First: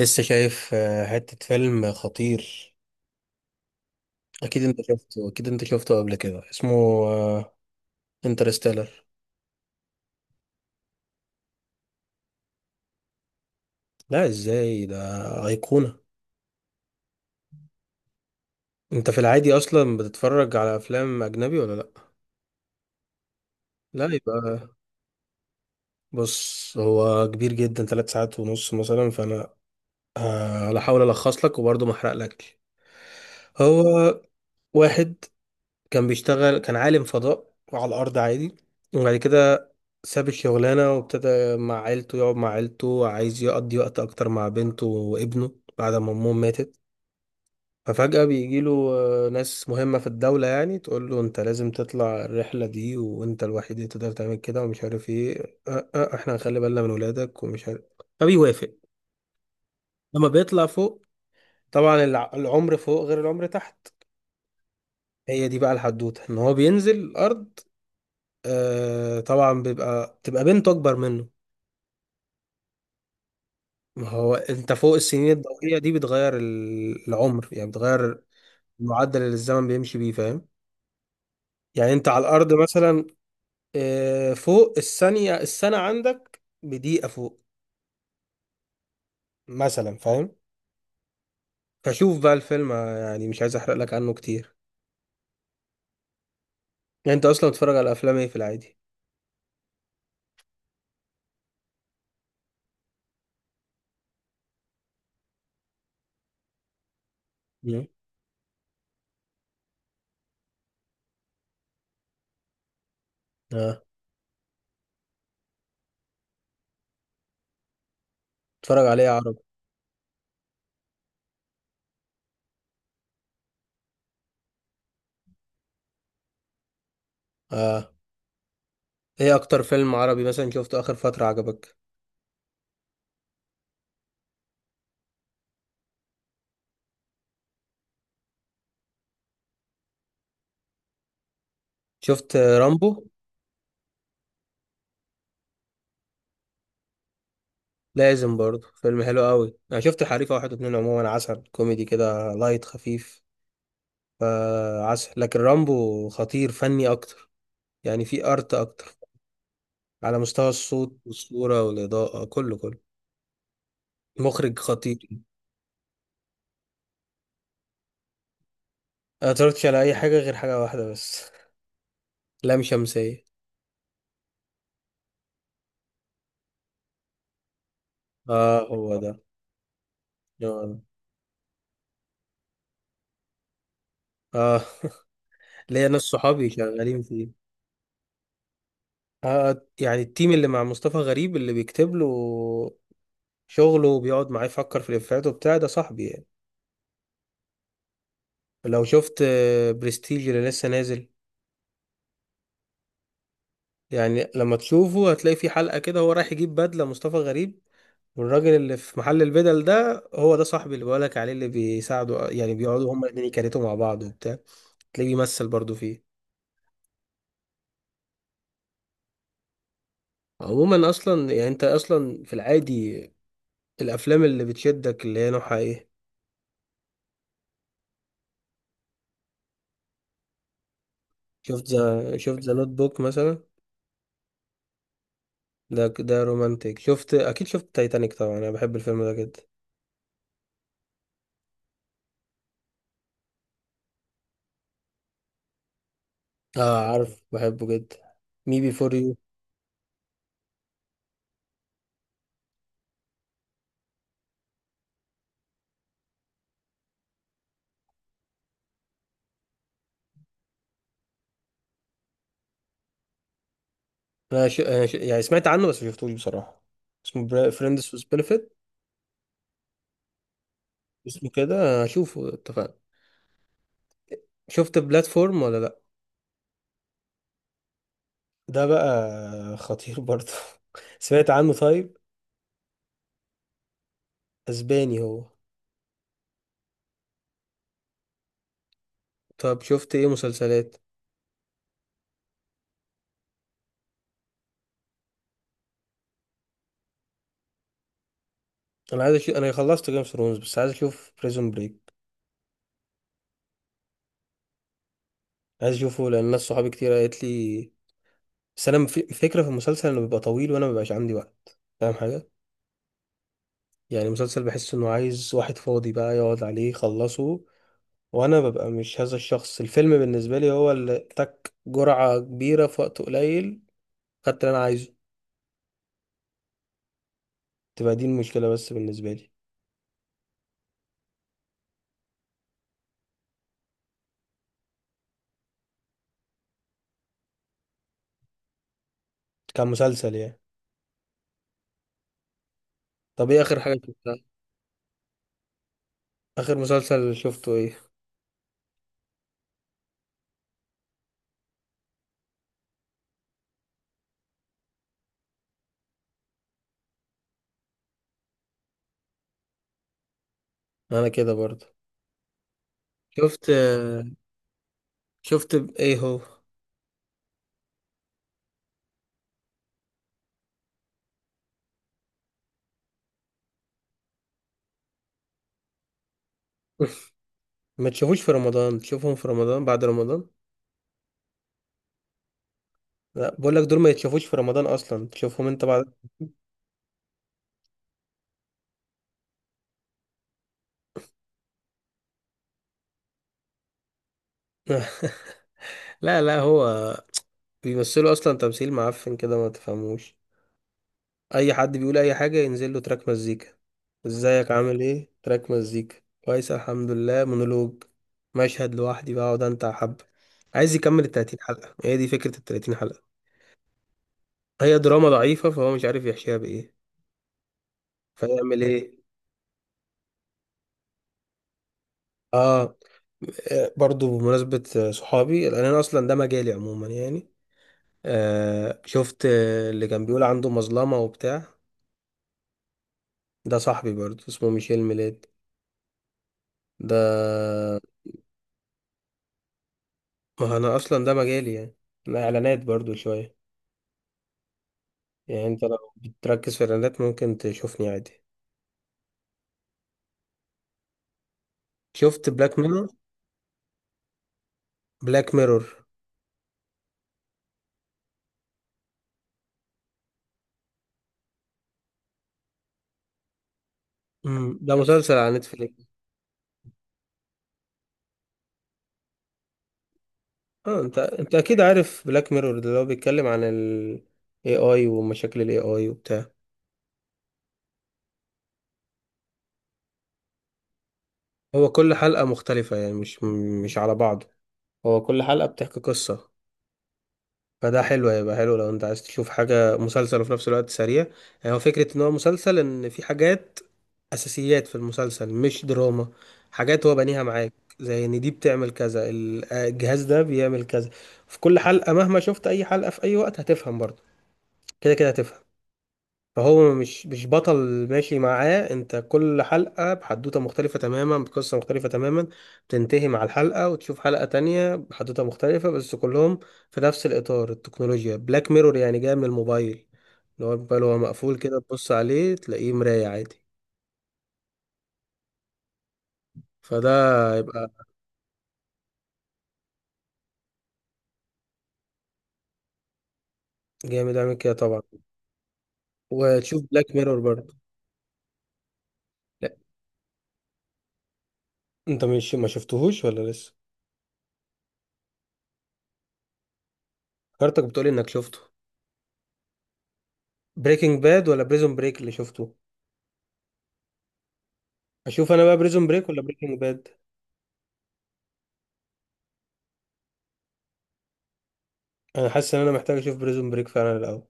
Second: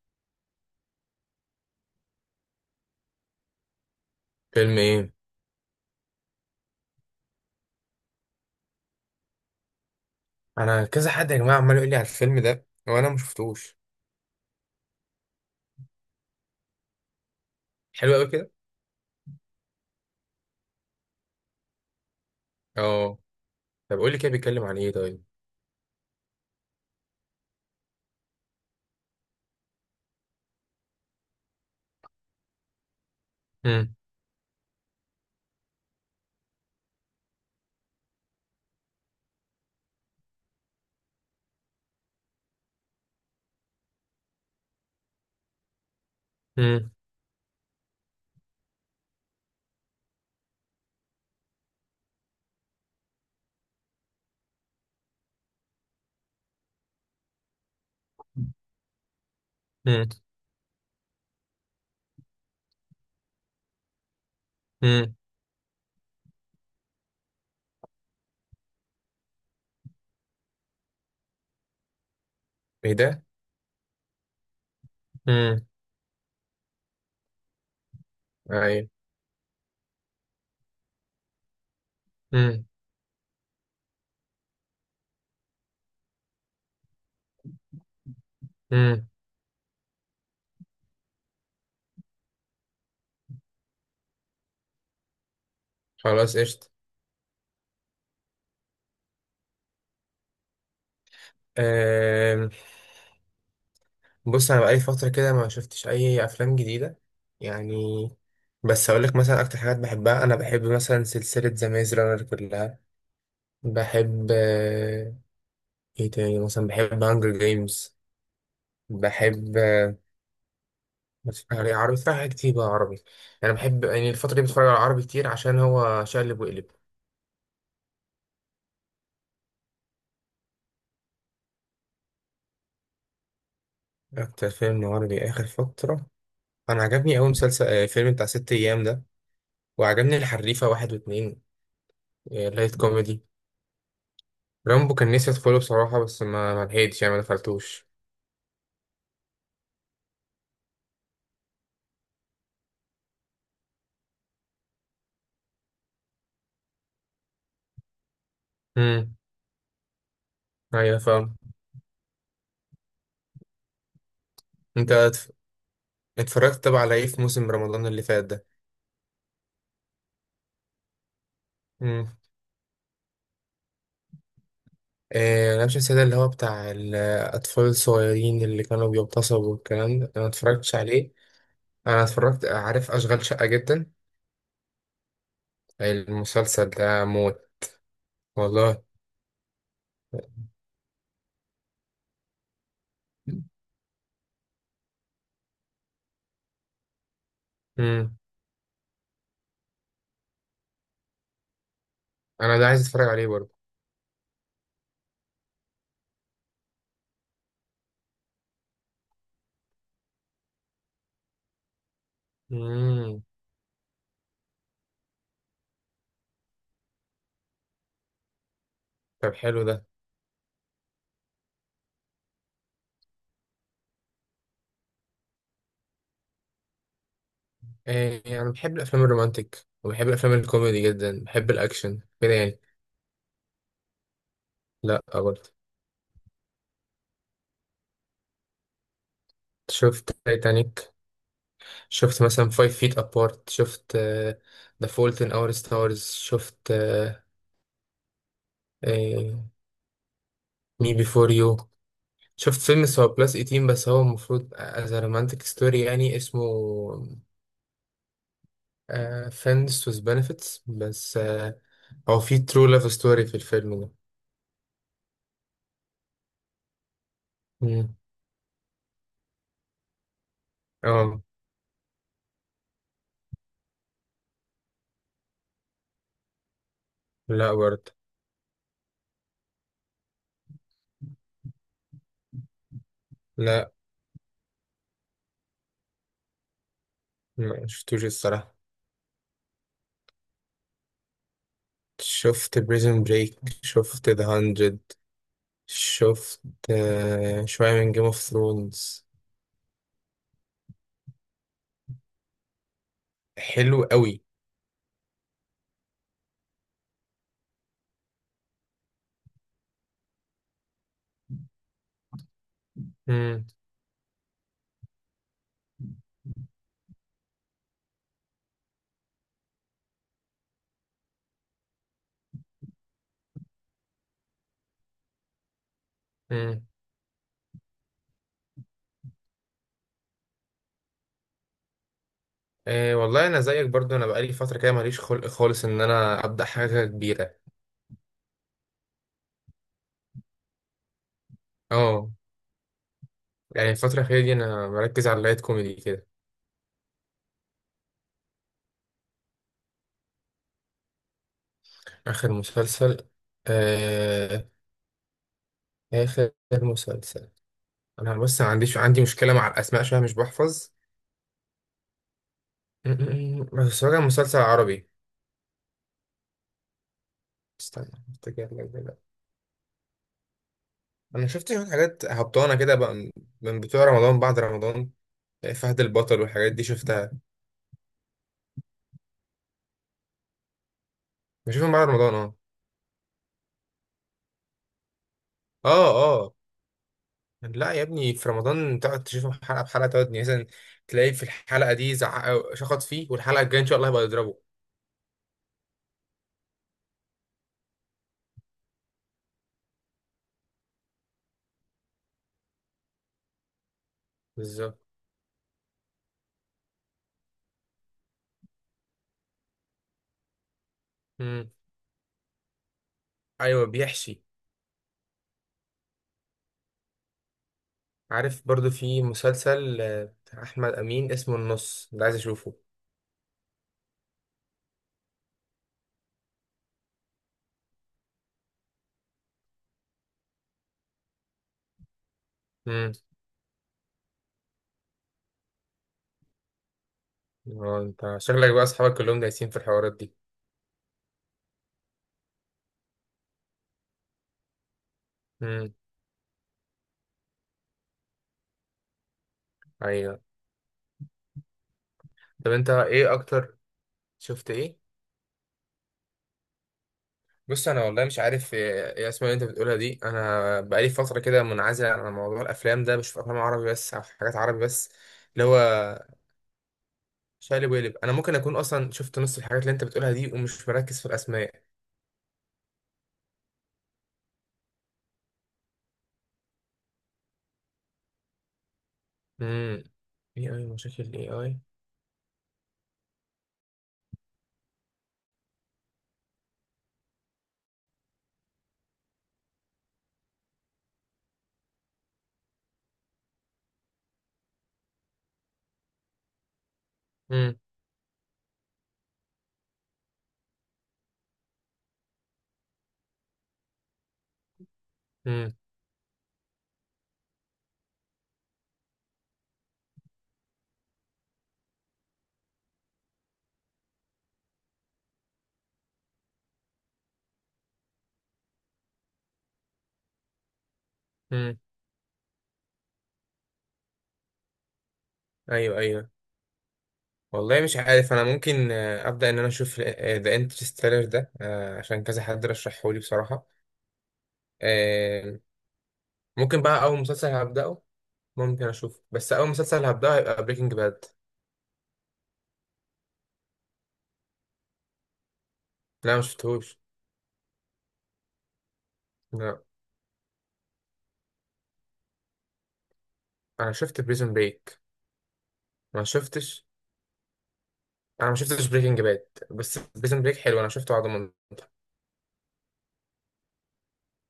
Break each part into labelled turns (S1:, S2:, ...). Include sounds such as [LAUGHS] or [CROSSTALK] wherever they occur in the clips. S1: لسه شايف حتة فيلم خطير. أكيد
S2: فيلم
S1: أنت
S2: ايه؟
S1: شفته أكيد أنت شفته قبل كده، اسمه انترستيلر.
S2: انا كذا حد يا جماعه عمال يقول لي على الفيلم ده وانا ما شفتوش.
S1: لا، إزاي ده؟ أيقونة.
S2: حلو قوي كده.
S1: أنت في العادي أصلا بتتفرج على أفلام أجنبي ولا لأ؟
S2: اه. طب
S1: لا
S2: قول لي كده بيتكلم
S1: يبقى.
S2: عن ايه طيب.
S1: بص، هو كبير جدا، ثلاث ساعات ونص مثلا، فأنا هحاول ألخص لك وبرضه ما أحرقلكش.
S2: امم
S1: هو واحد كان بيشتغل، كان عالم فضاء على الأرض عادي. وبعد كده ساب الشغلانة وابتدى مع عيلته، يقعد مع عيلته، عايز يقضي وقت أكتر مع بنته وابنه بعد ما أمهم ماتت.
S2: امم
S1: ففجأة بيجيله ناس مهمة في الدولة، يعني تقول له أنت لازم تطلع الرحلة دي وأنت الوحيد اللي تقدر تعمل كده، ومش عارف إيه أه أه إحنا هنخلي بالنا من ولادك ومش عارف. فبيوافق.
S2: امم
S1: لما بيطلع فوق، طبعا العمر فوق غير العمر تحت.
S2: امم
S1: هي دي بقى الحدوتة، إن هو بينزل الأرض. آه طبعا بيبقى تبقى بنته اكبر منه.
S2: ايه ده؟
S1: ما هو انت فوق السنين
S2: امم.
S1: الضوئية دي بتغير العمر، يعني بتغير
S2: ايوه.
S1: المعدل اللي الزمن بيمشي بيه، فاهم؟ يعني انت على الارض
S2: امم.
S1: مثلا فوق الثانية، السنة عندك بدقيقة فوق
S2: امم.
S1: مثلا، فاهم؟ فشوف بقى الفيلم، يعني مش عايز احرق لك عنه كتير.
S2: خلاص قشطه.
S1: يعني انت اصلا بتتفرج على افلام ايه في العادي؟
S2: أم، بص انا بقالي فتره كده ما شفتش اي افلام جديده يعني.
S1: مم.
S2: بس اقول لك مثلا اكتر حاجات بحبها، انا بحب مثلا سلسله ذا ميز رانر كلها.
S1: اه.
S2: بحب ايه تاني؟ مثلا بحب هانجر جيمز.
S1: بتتفرج على ايه عربي؟
S2: بحب، بس يعني عربي، في حاجات كتير بقى عربي. انا بحب يعني الفتره دي بتفرج على عربي كتير عشان هو شقلب وقلب.
S1: اه. ايه اكتر فيلم عربي مثلا شفته اخر فترة عجبك؟
S2: اكتر فيلم عربي اخر فتره انا عجبني اوي مسلسل فيلم بتاع ست ايام ده، وعجبني الحريفه واحد واتنين.
S1: شفت
S2: لايت
S1: رامبو؟
S2: كوميدي. رامبو كان نفسي ادخله بصراحه، بس ما لحقتش يعني ما دخلتوش.
S1: لازم برضه، فيلم حلو قوي. انا شفت الحريفه واحد واتنين، عموما عسل، كوميدي كده لايت خفيف، فعسل. لكن رامبو خطير فني اكتر، يعني في ارت اكتر،
S2: امم.
S1: على مستوى الصوت
S2: ايوه فاهم.
S1: والصوره والاضاءه، كله كله. مخرج
S2: انت
S1: خطير.
S2: اتف- اتفرجت طبعا على ايه في موسم رمضان اللي فات ده؟
S1: انا متفرجتش على اي حاجه غير حاجه واحده بس،
S2: امم.
S1: لام شمسيه.
S2: انا مش نسيت، اللي هو بتاع الاطفال الصغيرين
S1: اه
S2: اللي كانوا
S1: هو ده.
S2: بيغتصبوا والكلام ده، انا ما اتفرجتش
S1: اه.
S2: عليه. انا اتفرجت، عارف اشغال شقة جدا
S1: آه. [LAUGHS] ليا ناس صحابي
S2: المسلسل
S1: شغالين
S2: ده،
S1: فيه.
S2: موت والله.
S1: يعني التيم اللي مع مصطفى غريب، اللي بيكتب له شغله وبيقعد معاه يفكر في الإفيهات وبتاع، ده صاحبي يعني.
S2: امم.
S1: لو شفت برستيج اللي لسه نازل،
S2: انا ده عايز اتفرج عليه برضه.
S1: يعني لما تشوفه هتلاقي في حلقة كده هو رايح يجيب بدلة مصطفى غريب، والراجل اللي في محل البدل ده هو ده صاحبي اللي بقولك عليه، اللي بيساعده، يعني بيقعدوا هما
S2: امم.
S1: الاتنين يكاريتوا مع بعض وبتاع. تلاقيه بيمثل برضو فيه.
S2: طب حلو ده.
S1: عموما اصلا، يعني انت اصلا في العادي الافلام اللي بتشدك اللي هي نوعها ايه؟
S2: إيه، انا بحب الافلام الرومانتيك وبحب الافلام الكوميدي جدا، بحب
S1: شفت
S2: الاكشن
S1: ذا
S2: كده
S1: شفت ذا
S2: يعني.
S1: نوت بوك مثلا؟
S2: لا برضه.
S1: ده رومانتيك. اكيد شفت تايتانيك طبعا، انا بحب الفيلم ده جدا.
S2: شفت تايتانيك. شفت مثلا فايف فيت ابارت، شفت ذا فولت ان اور ستارز، شفت
S1: اه عارف، بحبه جدا. مي بي فور يو،
S2: مي بيفور يو. شفت فيلم بس هو بلس 18، بس هو المفروض از رومانتيك ستوري يعني، اسمه فريندز with benefits، بس هو في true love story في الفيلم ده.
S1: انا ش... أنا ش... يعني سمعت عنه بس ما شفتوش بصراحة. اسمه فريندز
S2: مم.
S1: وذ بنفيت.
S2: اه.
S1: اسمه كده، هشوفه، اتفقنا. شفت بلاتفورم ولا لا؟
S2: لا برضه.
S1: ده بقى خطير برضه. [LAUGHS] سمعت عنه؟ طيب.
S2: لا
S1: اسباني هو.
S2: ما شفتوش الصراحة.
S1: طب شفت ايه مسلسلات؟
S2: شفت بريزن بريك، شفت ذا هاندرد، شفت شوية من جيم اوف ثرونز.
S1: انا خلصت جيم اوف ثرونز بس عايز اشوف بريزون بريك.
S2: حلو قوي.
S1: عايز اشوفه لان ناس صحابي كتير قالت لي. بس انا فكرة في المسلسل انه بيبقى طويل، وانا مبيبقاش عندي وقت، فاهم حاجة؟
S2: مم.
S1: يعني مسلسل بحس انه عايز واحد فاضي بقى يقعد عليه يخلصه، وانا ببقى مش هذا الشخص. الفيلم بالنسبه لي هو اللي تك جرعه كبيره في وقت قليل، خدت اللي انا عايزه.
S2: مم.
S1: تبقى دي المشكله بس بالنسبه لي
S2: آه والله انا زيك برضو، انا بقالي فترة كده ماليش خلق خالص ان انا ابدأ حاجة كبيرة.
S1: كمسلسل يعني.
S2: اه.
S1: طب ايه اخر
S2: يعني
S1: حاجه
S2: الفترة الأخيرة
S1: شفتها؟
S2: دي انا مركز على اللايت كوميدي كده.
S1: اخر مسلسل شفته ايه؟
S2: اخر مسلسل آه، آخر مسلسل، أنا بص ما عنديش، عندي مشكلة مع الأسماء شوية مش بحفظ.
S1: انا كده برضه.
S2: م- م- م.
S1: شفت
S2: بس هو كان مسلسل عربي.
S1: ايه هو؟
S2: استنى أفتكر لك دلوقتي. أنا شفت شوية حاجات هبطانة كده بقى، من بتوع رمضان بعد رمضان، يعني فهد البطل والحاجات دي شفتها.
S1: [LAUGHS] ما تشوفوش في رمضان، تشوفهم في رمضان بعد رمضان.
S2: بشوفهم بعد رمضان أه.
S1: لا بقول لك دول ما يتشافوش في رمضان اصلا، تشوفهم انت
S2: أه
S1: بعد.
S2: أه. لا يا ابني، في رمضان تقعد تشوفهم حلقة بحلقة، تقعد يعني مثلا تلاقي في الحلقة دي زعق شخط فيه، والحلقة الجاية إن شاء الله هيبقى يضربه.
S1: [LAUGHS] لا لا، هو بيمثلوا اصلا تمثيل معفن كده ما تفهموش. اي حد بيقول اي حاجه ينزل له تراك مزيكا. ازيك
S2: بالظبط.
S1: عامل ايه، تراك مزيكا. كويس الحمد لله، مونولوج. مشهد لوحدي بقعد انت حب. عايز يكمل ال 30
S2: مم.
S1: حلقه، هي دي فكره ال 30 حلقه.
S2: أيوه بيحشي.
S1: هي دراما ضعيفه، فهو مش عارف يحشيها بايه،
S2: عارف
S1: فيعمل
S2: برضو
S1: ايه.
S2: في مسلسل بتاع احمد امين اسمه النص ده، عايز اشوفه.
S1: اه. برضو بمناسبه صحابي، لان انا اصلا ده مجالي عموما يعني. شفت اللي كان بيقول عنده مظلمه وبتاع؟
S2: امم.
S1: ده صاحبي برضو اسمه ميشيل ميلاد ده.
S2: انت شكلك بقى اصحابك كلهم دايسين في الحوارات دي.
S1: ما انا اصلا ده مجالي يعني. انا اعلانات برضو شويه، يعني انت
S2: امم.
S1: لو بتركز في الاعلانات ممكن تشوفني عادي.
S2: ايوه.
S1: شفت
S2: طب
S1: بلاك
S2: انت
S1: ميرور؟
S2: ايه اكتر؟ شفت ايه؟
S1: بلاك ميرور.
S2: بص انا والله مش عارف ايه، إيه اسمها اللي انت بتقولها دي، انا بقالي فتره كده منعزل عن موضوع الافلام ده، بشوف افلام عربي بس او حاجات
S1: امم،
S2: عربي
S1: ده
S2: بس،
S1: مسلسل على
S2: اللي هو
S1: نتفليكس.
S2: شقلب وقلب. انا ممكن اكون اصلا شفت نص الحاجات اللي انت بتقولها دي ومش
S1: اه، انت
S2: مركز في
S1: انت اكيد
S2: الاسماء.
S1: عارف بلاك ميرور ده، اللي هو بيتكلم عن ال AI ومشاكل ال AI وبتاع.
S2: امم. ايه اي مشاكل الاي اي؟
S1: هو كل حلقة مختلفة، يعني مش على بعض. هو كل حلقة بتحكي قصة، فده حلو. هيبقى حلو لو انت عايز تشوف حاجة مسلسل وفي نفس الوقت سريع. يعني هو فكرة ان هو مسلسل، ان في حاجات اساسيات في المسلسل، مش دراما، حاجات هو بنيها معاك،
S2: امم.
S1: زي ان دي بتعمل كذا، الجهاز ده بيعمل كذا. في كل حلقة، مهما شفت اي حلقة في اي وقت هتفهم برضه، كده كده هتفهم.
S2: امم.
S1: فهو مش بطل ماشي معاه انت. كل حلقة بحدوتة مختلفة تماما، بقصة مختلفة تماما، بتنتهي مع الحلقة وتشوف حلقة تانية بحدوتة مختلفة، بس كلهم في نفس الإطار، التكنولوجيا. بلاك ميرور يعني جاي من الموبايل، اللي هو الموبايل هو مقفول
S2: امم.
S1: كده تبص عليه تلاقيه مراية عادي.
S2: ايوه ايوه.
S1: فده
S2: والله مش عارف، انا ممكن ابدا ان انا اشوف ذا انترستيلر ده، عشان كذا حد رشحه لي بصراحه.
S1: جامد. اعمل كده طبعا،
S2: آه. ممكن
S1: وتشوف
S2: بقى
S1: بلاك
S2: اول
S1: ميرور
S2: مسلسل
S1: برضه.
S2: هبداه، ممكن اشوفه، بس اول
S1: لا
S2: مسلسل هبداه هيبقى بريكنج باد.
S1: انت مش ما شفتهوش ولا لسه؟
S2: لا ما شفتهوش.
S1: كارتك بتقولي انك شفته.
S2: لا.
S1: بريكنج باد ولا بريزون بريك اللي شفته؟
S2: انا شفت بريزون بريك.
S1: اشوف انا بقى بريزون
S2: ما
S1: بريك ولا بريكنج
S2: شفتش،
S1: باد؟
S2: انا ما شفتش بريكنج باد، بس بريزون بريك حلو، انا شفته على ضمان.
S1: انا حاسس ان انا محتاج اشوف بريزون بريك فعلا الاول.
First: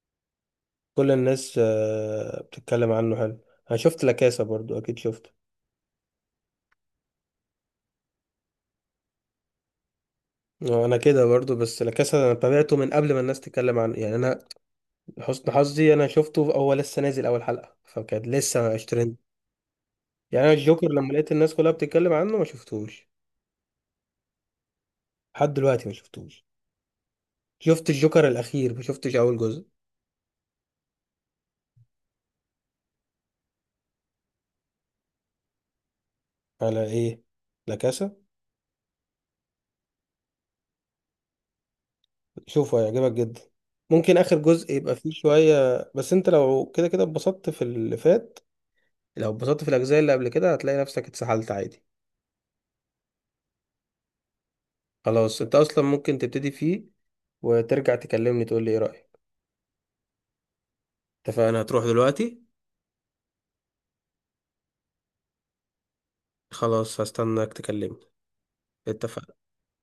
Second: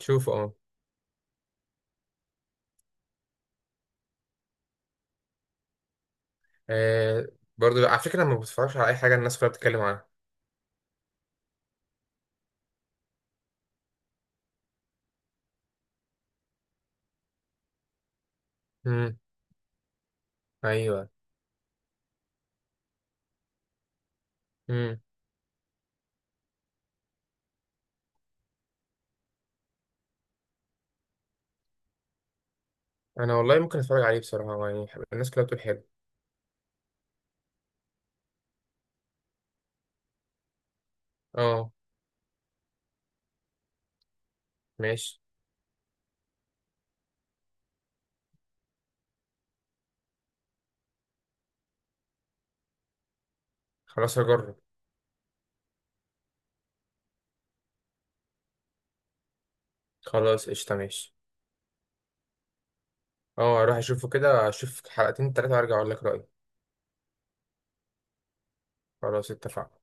S2: شوفه اه.
S1: كل الناس بتتكلم عنه حلو. انا شفت لاكاسا برضو اكيد شفته.
S2: آه، برضه لا، على فكره انا ما بتفرجش على اي حاجه الناس كلها بتتكلم عنها.
S1: انا كده برضو، بس لاكاسا انا تابعته من قبل ما الناس تتكلم عنه، يعني انا حسن حظي انا شفته هو لسه نازل اول حلقة فكانت لسه اشترين.
S2: امم.
S1: يعني انا الجوكر
S2: ايوه.
S1: لما لقيت الناس كلها بتتكلم عنه ما شفتهوش
S2: امم.
S1: لحد دلوقتي، ما شفتوش. شفت الجوكر الاخير، ما شفتش اول جزء.
S2: انا والله ممكن اتفرج عليه بصراحه يعني، الناس كلها بتقول حلو.
S1: على ايه؟ لا كاسا.
S2: اه.
S1: شوفه، هيعجبك جدا. ممكن اخر جزء يبقى فيه
S2: ماشي.
S1: شويه، بس انت لو كده كده اتبسطت في اللي فات، لو اتبسطت في الاجزاء اللي قبل كده هتلاقي نفسك اتسحلت عادي.
S2: خلاص هجرب.
S1: خلاص، انت اصلا ممكن تبتدي فيه، وترجع تكلمني تقول لي ايه رايك.
S2: خلاص قشطة ماشي.
S1: اتفقنا، هتروح دلوقتي.
S2: اه اروح اشوفه كده، اشوف حلقتين تلاتة وارجع اقول لك رأيي.
S1: خلاص هستناك تكلمني.
S2: خلاص
S1: اتفقنا.
S2: اتفقنا.